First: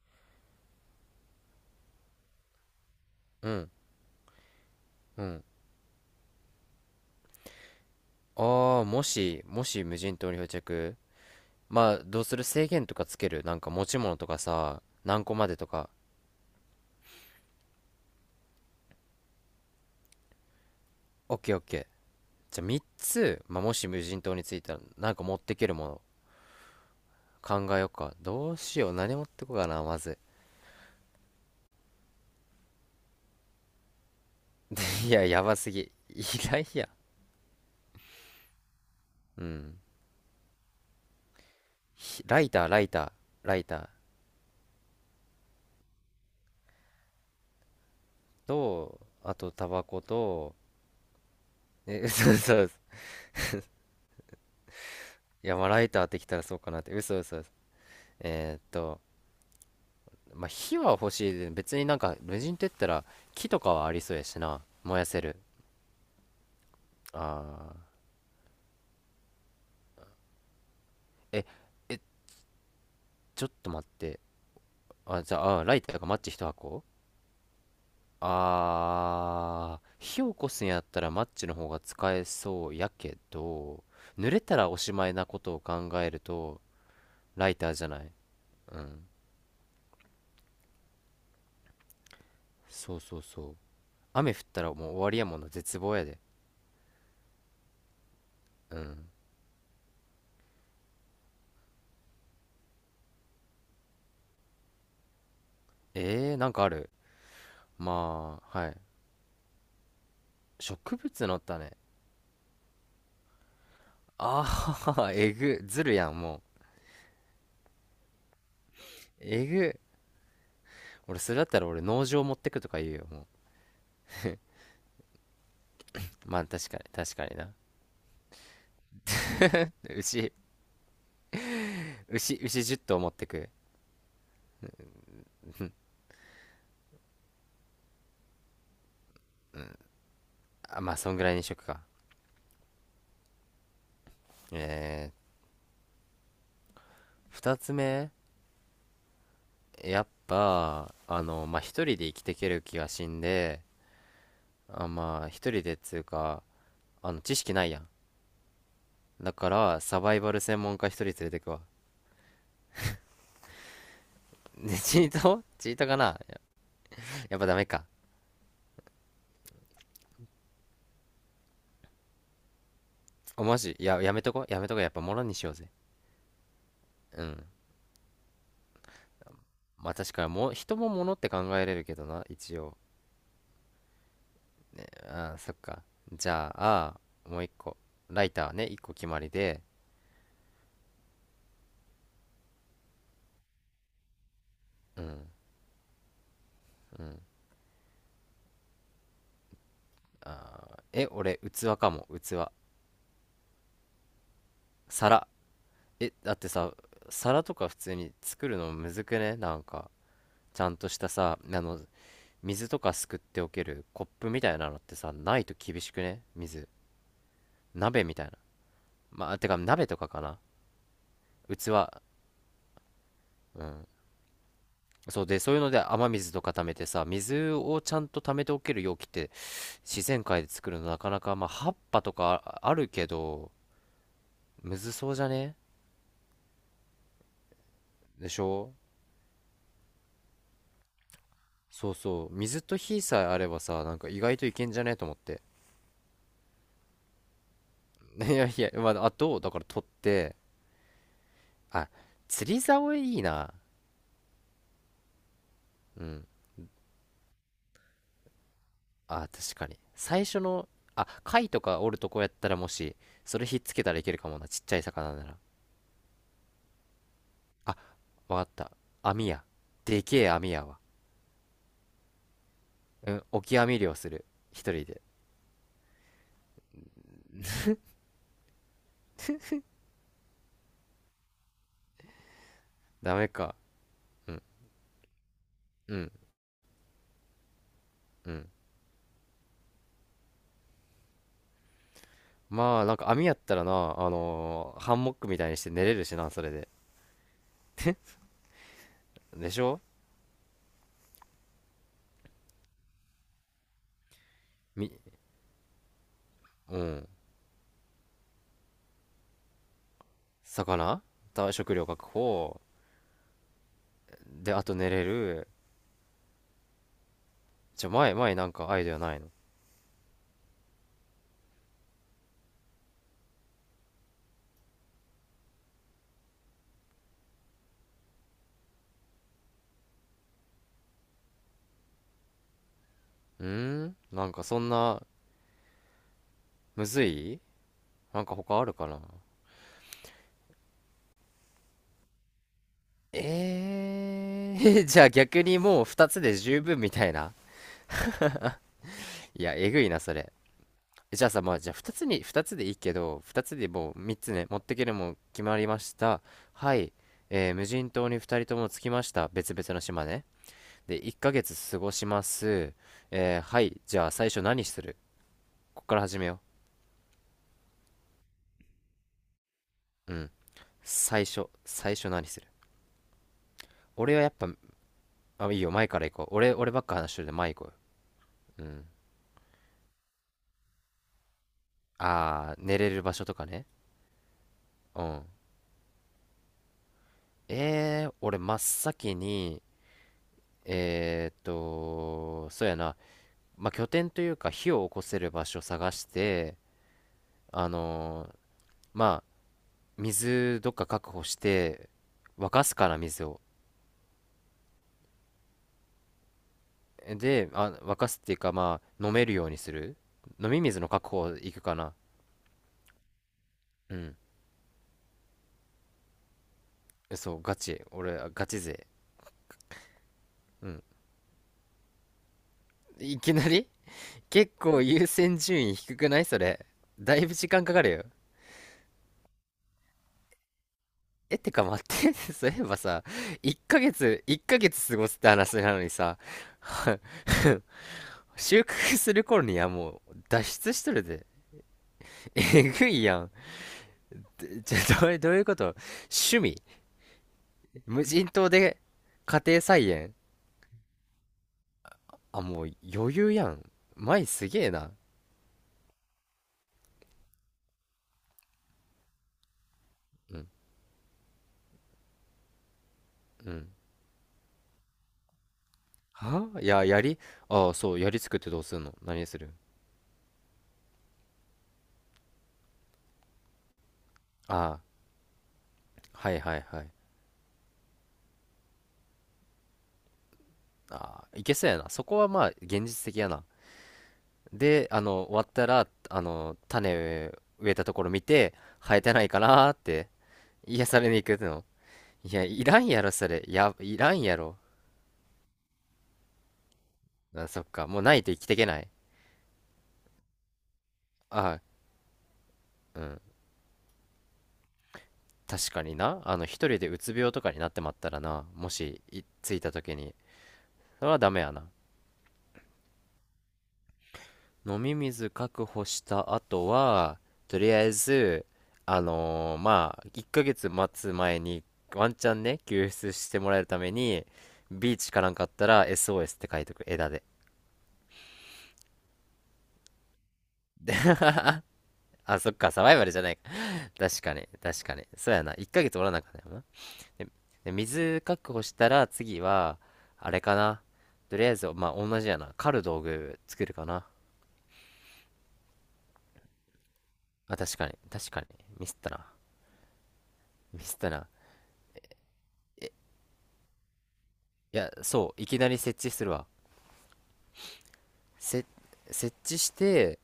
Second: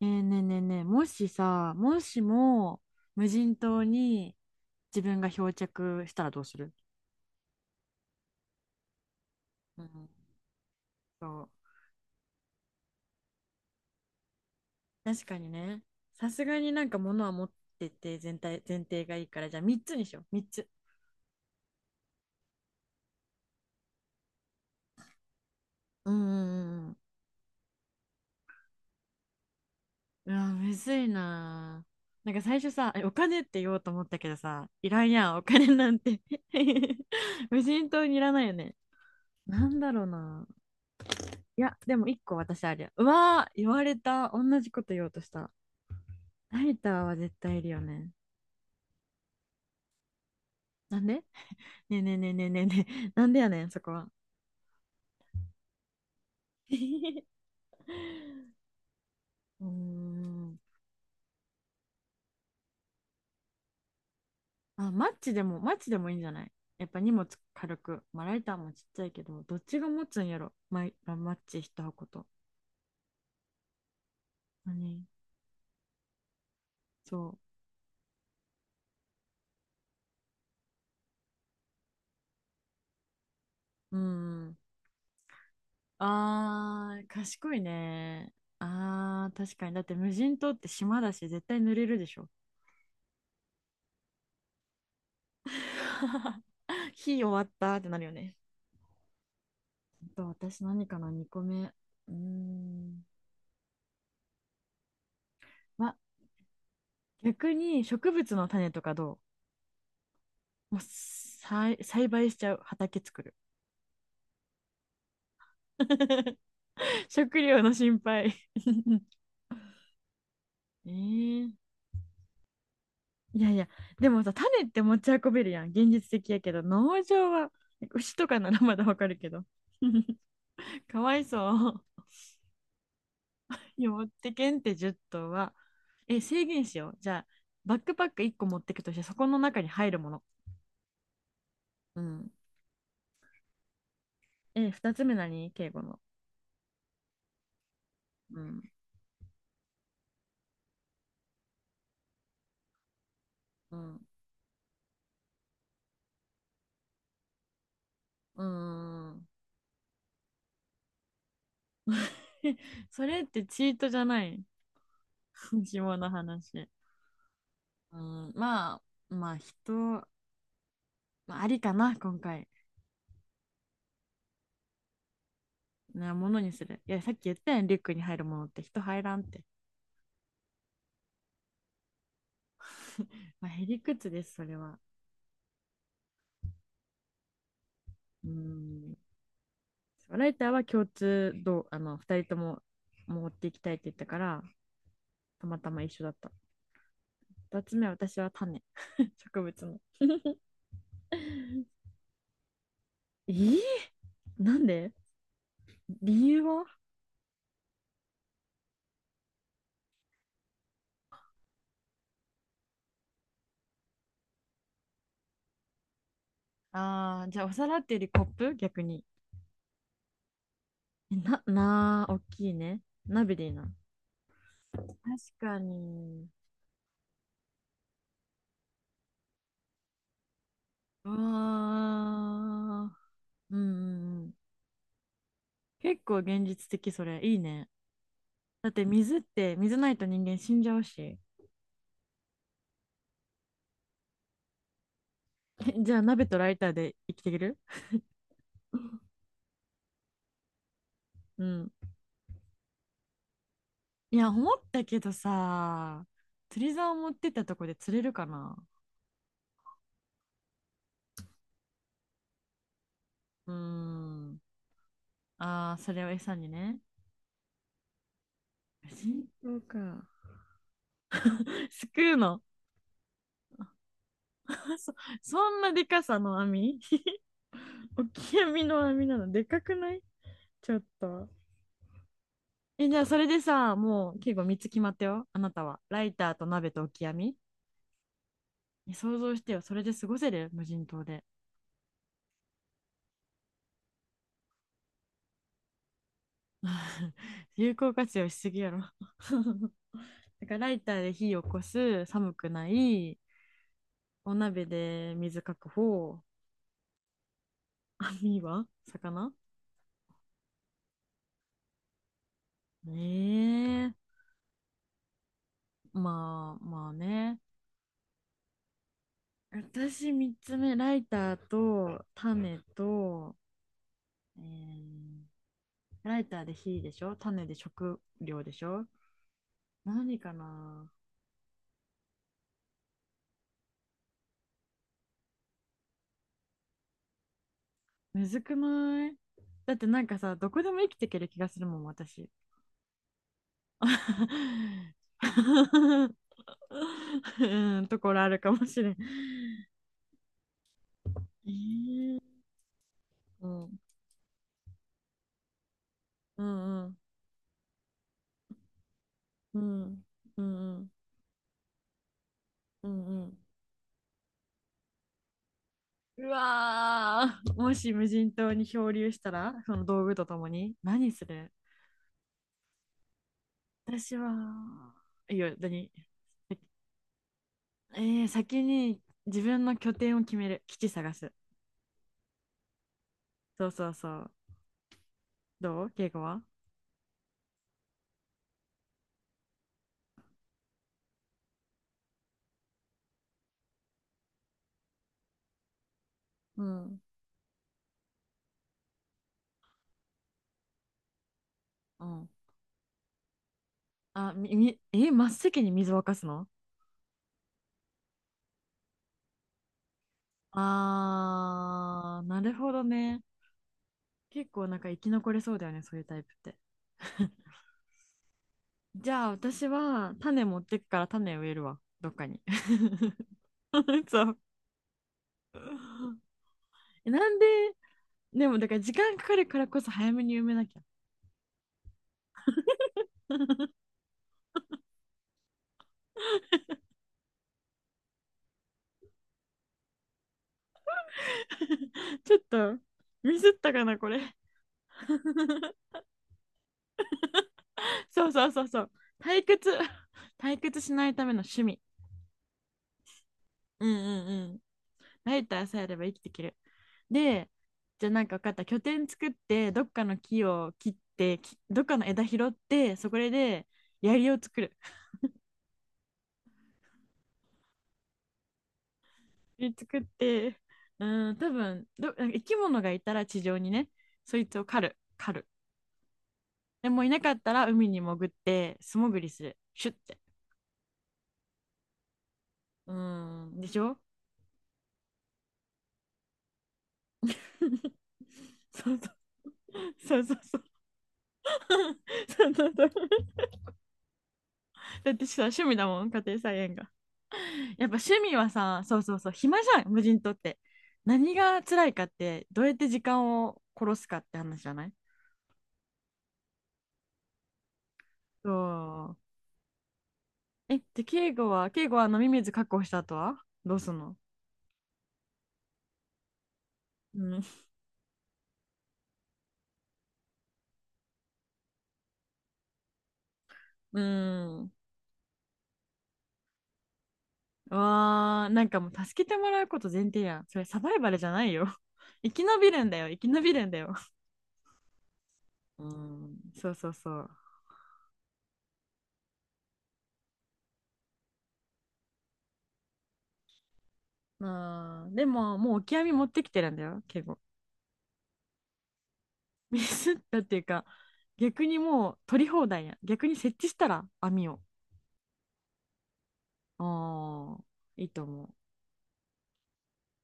ねえねえねえねえ、もしさ、もしも無う人ん、島に自分うがん。漂着したらどうする？ああ、もし、もうし無ん。人島に漂着。そう。まあ、どうする？制限とかつけるなんか、持ち物とかさ、何確個かまにでとね、か。さすがになんか物は持ってて全体、前提がいいから、じゃあ3つにしよう、3つ。オッケーオッケー。じゃあ3つ、まあ、もし無人島に着いたら、なんか持ってけるものうんうんうん。考えよっか。どうしよう。何持ってこうかな、まず。うわ、むずいなあ。なんか最初さ、お金って言おうと思ったけどさ、で、いらんいや、やん、おやばす金なぎ。んて。 いらいや。無人島にいらないよね。うなん。んだろうな。いや、でも1ひ個私あるや。うわー、ライ言わタれた。同じこと言おうとした。ライターは絶対いるよね。ーと、あと、タバコと、なんで？ねえ、えねえね嘘え嘘ねえねえ嘘。ねえ。なんでやねん、そこは。いや、まあ、ライターってきたらそうかなって。嘘う嘘嘘。えーっと、ーまあ、ん。火は欲しいで。別になんか無人って言ったら、木とかはありそうやしな、あ、燃やマッせチる。でも、マッチでもいいんじゃない？やっぱ荷物軽ああ、く。まあ、ライターもちっちゃいけど、どっちが持つんやろマイ、あマッえチ一え、箱と。ちょっと待って。何？あ、じゃあ、あー、ライターかマッチ一箱。そあー、火起こすんやったらマッチの方が使えそうやけど、う。うー濡れん。たらおしまいなことを考えると、あー、ラ賢イいターじゃない？ね。うん、あー、確かに。だって無人島って島だし、絶対濡れるでしょ。そうそうそう。雨降ったらもう終わりやもんな、絶望やで。 火終わったってなるよね。うん。と私何かな、2個目。うーん。ま、なんかある？逆に植物まのあ、は種い。とかどう？もう植物の種。栽培しちゃう。畑作る。あ、あー、えぐ、ずるやん、も う。食料の心配。 えぐ。え俺、それだっー、たら俺、農場持ってくとか言うよ、もいやいや、でもさ、種って持ち運べるやん。現実的う。まやあ、けど、確かに、農確か場にはな。牛とかならまだわかるけど。牛、かわいそう。牛10頭持ってく。いや持ってけんって10頭は。え、制限しよう。じゃあ、バックパック1個持ってくとして、そこの中に入るもの。あ、まあ、そんぐらいにしとくか。うん。え、2つえ目何、敬語の。二つ目、うんやっぱ、あの、まあ、一人で生きていける気がしんで、うんあ、まあ、一人でっつうか、あの、知識ないやん。うんうん。 だから、サバイバル専門家一人連れてくわ。それってチートじゃない？ で、チート チート紐かのな？話。やっぱダメか。うん。ままあ、まあ、人、まあ、ありかな、今回。お、マジ、いや、やめとこ、やめとこ、やっぱもろにしようぜ。なものにする。いや、さっうき言っん。たやん、リュックに入るものって人入らんって。 まあ確かにも人も物って考えれるけどな、一応。 まあ、へりくつです、それは。あー、そっか。じゃあ、もう一個。ラうイターね、一個ん。決まりで。ライターは共通度、二人とも持っていきたいって言ったから、うん、たまたま一緒だった。うん。二つ目は私は種。 植物の。 あー、え、俺器 かも、器、えー、なんで？皿。え、理だっ由ては？さ、皿とか普通に作るのむずくね？なんか、ちゃんとしたさ、あの、水とかすくっておけるコップみたいなのってさ、ないと厳しくね、水？ああ、じゃあお皿っていうよ鍋りみコたッいな、プ逆に。まあ、てか鍋とかかな。えな、器。なー、大きいね。鍋でいいな。うん。確そうで、そうかいうので雨に。水とか溜めてさ、水をちゃんと溜めておける容器って、自然界で作るのなかうわなか、まあ、葉っぱとかああるー。けど、うんうんうん。むずそうじゃね？結構現実的、それ。いいね。でしだっょ？て水って、水ないと人間死んじゃうし。そうそう。水と火さえあればさ、なんか意外といけんじゃねと思って。えじゃあ鍋とライターで生きていける？ いやいや、まあ、あと、だから取って、うん。あ、釣り竿いいな。いや、思ったけどうさ、ん。釣り竿持ってったとこで釣れるかな？あ、確かに。最初の、あ、貝とかおるとこやったらもし、それうーひっつけたらいけるかもん。な。ちっちゃい魚なら。ああ、それを餌にね。あ、わかった。シ網や。ンでか。けえ網やわ。すくうの。うん、オキアミ漁する。一あ人そで。そんなでかさの網？ 大きい網、 の網なの？でかくないちょっと。え、じゃあダそれメでか。さ、もうう結ん、構3つ決まったよ。あなたは。うラん、イターと鍋と置き網。うん。え想像してよ。それで過ごせる無人島で。まあ、なんか網やったらな、ハンモックみたいにして寝れるしな、それで。有効活用しすぎやろ。でし ょ？だからライターで火を起こす、寒くない、お鍋み、で水確保、うん。網は魚魚た食料確保。ねえ。で、あと寝れる。まあまあね。じゃ、前なんかアイデアないの？私3つ目、ライターと種と、えーライターで火でしょ、種で食料でしょ、何かな？うーん、なんかそんな、むずい。なむんかずく他あるかな？ない？だってなんかさ、どこでも生きていける気がするもん、私。 じゃあ逆にもう二つ で十分みたいな。うん、ところあるかもしれん。いや、えぐいな、それ。じゃあさ、えまあ、じゃあ2つーに、2つでいいけど、2うつでんもう3つね、持ってけるもん決まりました。うはんうい。ん無人島に2人とも着きました。別う々のん島ね。うんうんで、1ヶ月過ごします。うん。はい。じゃあ最初何する？こっから始うめよわー、もし無人島に漂流したらその道う。具うとん。ともに何す最初、る？最初何する？俺私はやは。っぱ、いやあ、いいよ、前何。から行こう。俺ばっか話してるんで、前行こえう先よ。うん。に自分の拠点を決める。基地探す。あー、寝れる場所とかね。そうそうそう。うん。どう敬語は？俺真っ先に、そうやな。まあ、拠点というか火を起こせる場所を探して、うん。あのーまあ、水どっか確保してうん。沸かすから水を。あ、み、み、え、真っ先に水を沸かすの？で、あ、沸かすっていうか、まあ、飲めるようにする。飲み水の確保いくかな。あー、なるほどね。うん。結構なんか生き残れそうだよね、そういうタイプって。そう ガチ、俺ガチ勢。じゃあ私は種持っうてん。くから種植えるわ、どっかに。いきなり？ そう。結構優先順位低くない、それ？えだいなぶんで、時間かかるよ。でもだから時間かかるからこそ早めに埋めなきゃ。ってか待って。 そういえばさ、1ヶ 月1ヶ月過ごすって話なのにさ、 収穫する頃にはもう脱出しとるで。ち ょっえとぐいやん。ミスったかな、これ。でじゃ、どういうこと？趣味？無そ人うそ島うそうで？そう。家退庭屈。菜 園。退屈しないための趣味。あ、もう余裕やん。うんうん前うすん。げえな。ライターさえあれば生きていける。で、じゃあなんか分かった。拠点作って、どっかのう木ん、を切って、どっかの枝拾って、そこうでん。槍を作る。はいや、やり、ああ、そう、やり作ってどうすんの？何する？槍作って、うん、多分なんか生き物がいたら地上にね、そいあつをあ、狩る。狩る。はいはいはでい。もいなかったら海に潜って、素潜りする。シュッて。ああ、いけそうやな。そこはまあ、現う実的やな。ん、でしょ。 で、あの、終わったら、あの、種 そう植えたところ見て、そう生えてないかなーって、そうそうそう。癒されに行くの。いや、そういそうらそんう。やろ、それ。や、いらんやろ。だってさ趣味だもん家庭菜園が。あ、そっか。やっぱもう趣ないと味生きはていけなさ、い。そうそうそう、暇じゃん無人島って。何あ、が辛いかって、どうやってう時ん。間を殺すかって話じゃない？確かにな。あの、一人でうつ病とかになってまったらな。そもし、う。着いた時に。えで、それはダ敬メ語やな。は敬語は飲み水確保した後はどうすんの？飲み水確保した後うは、んとりあえず、まあ、1ヶ月待つ前に、ワンチャンね、救出してもらえるためうに、ん。ビーチかなんかあったら SOS って書いとく、枝で。わー、なんかもう助けてもらうこと前提やん、それサバイバルじゃない よ。 生あ、きそっ延びか、サるんバイだバよ、ル生じゃなきい延か。びるんだよ。確かに、確かに。そうやな。1うヶ月おらなあかん、んやよな。そうそうそで、う。で水確保したら次は、あれかな。とりあえず、まあ、同じやな。狩る道具作るかな。まあー、でももうオキアミ持ってきてるんだよ敬語。まあ、確かに、確かに。ミスったな。ミスったっていうミか、スったな。逆にもう取り放題え、や。逆に設置したら網を。いや、そう、いきなり設置するわ。ああ、いいと思せ、設置して、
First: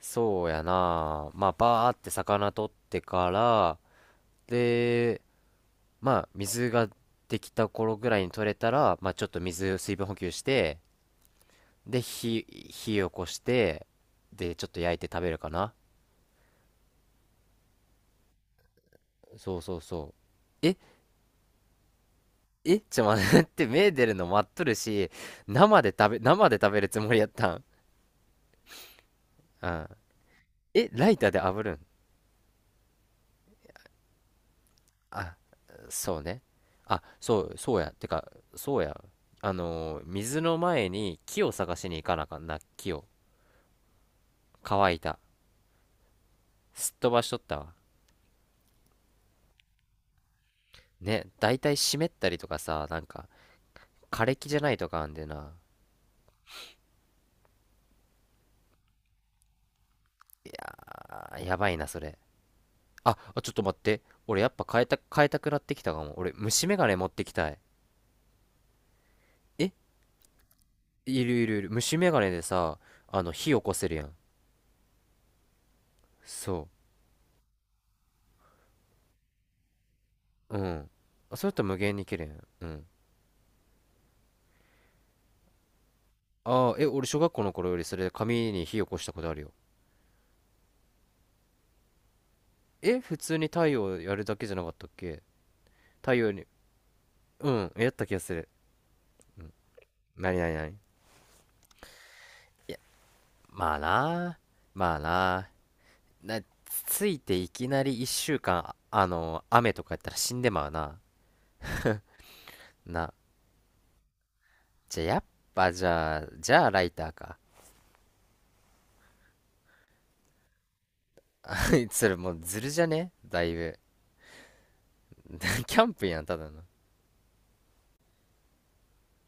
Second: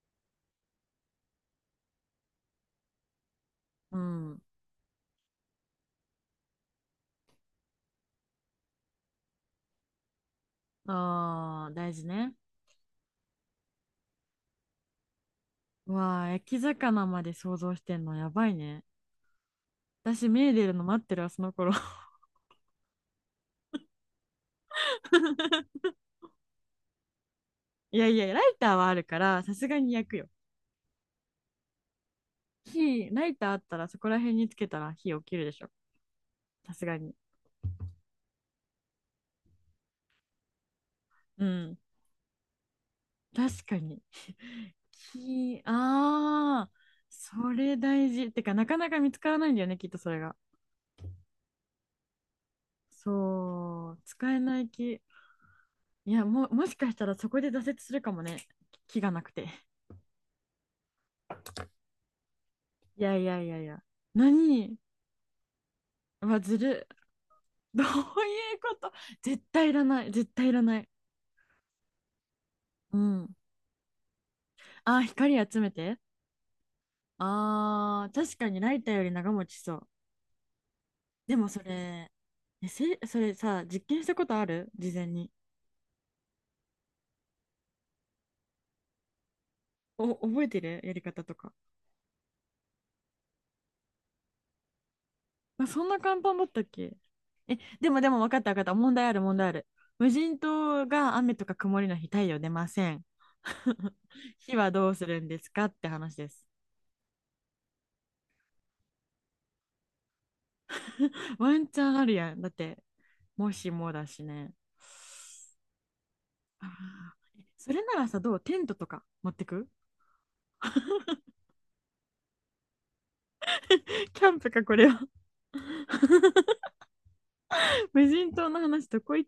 そうやな。まあ、バーって魚取ってから、う。うん。で、まあ、水ができた頃ぐらいに取れたら、まあ、ちょっと水分補給して、ああ、大で、事ね。火起こして、で、ちょっと焼いて食べるかな。うわあ、焼き魚まで想像してんのやばいね。そうそうそ私、目出う。るの待ってるわ、その頃。ちょ、待って、目出るの待っとるし、生で食べるつもりやったん。いやいや、ライターはあるから、さすうがん。に焼くよ。ライターで炙るん？火、ライターあったらそこら辺につけたら火起きあ、るでしょ。そうね。さすがあ、に。そうや。てか、そうや。水の前に木うを探ん。しに行かなあかんな、木を。確かに。乾いた。火、ああ、すっ飛ばしとっそたわ。れ大事。てか、なかなか見つからないんだよね、きっとそれが。ね、だいたい湿ったりとかさ、なんか、そう、枯使れえ木じなゃいないと気。かあんでな。いや、しかしたらそこで挫折するかもね。気がなくて。あーやばいな、それ。いやあ、いやあいちょっやとい待っや。て。俺やっぱ何？変えたくなってきたかも。俺、はず虫眼る。鏡持ってきたい。どういうこと？絶対えいらない。絶対いらない。いるいるいる。虫眼鏡でさ、うあの、ん。火起こせるやん。あー、光集めて。そあー、確かにライターより長持ちしそう。う。うん。であ、そもれやっそたら無限にれ、綺麗やん。うん。それさ、実験したことある事前に？ああ、俺小学校の頃よりそれで紙に火起こしたことあるよ。お、覚えてるやり方とか。え、普通に太陽やるだけじゃなかったっけ？あ、そんな太簡陽単だに、ったっけ？うえ、ん、やでっもたで気もが分すかっる。た分かった。問題ある問う題あん。る。無な人になになに？島が雨とか曇りの日、太陽出まいや、せん。まあ な。火はどうまあするんでな。すかって話でな、す。ついていきなり一週間、ああの、雨とかやったら死んでまうな。ワンチャンあるやん。だって、な、もしもだしね。じゃあ、やっぱじゃあ、じゃああライターか。ー、それならさ、どうテントとか持ってく？ それもうずるじゃね、だいぶ。キャンプか、これは。キャンプやんただの。 無人島の話、どこ行っ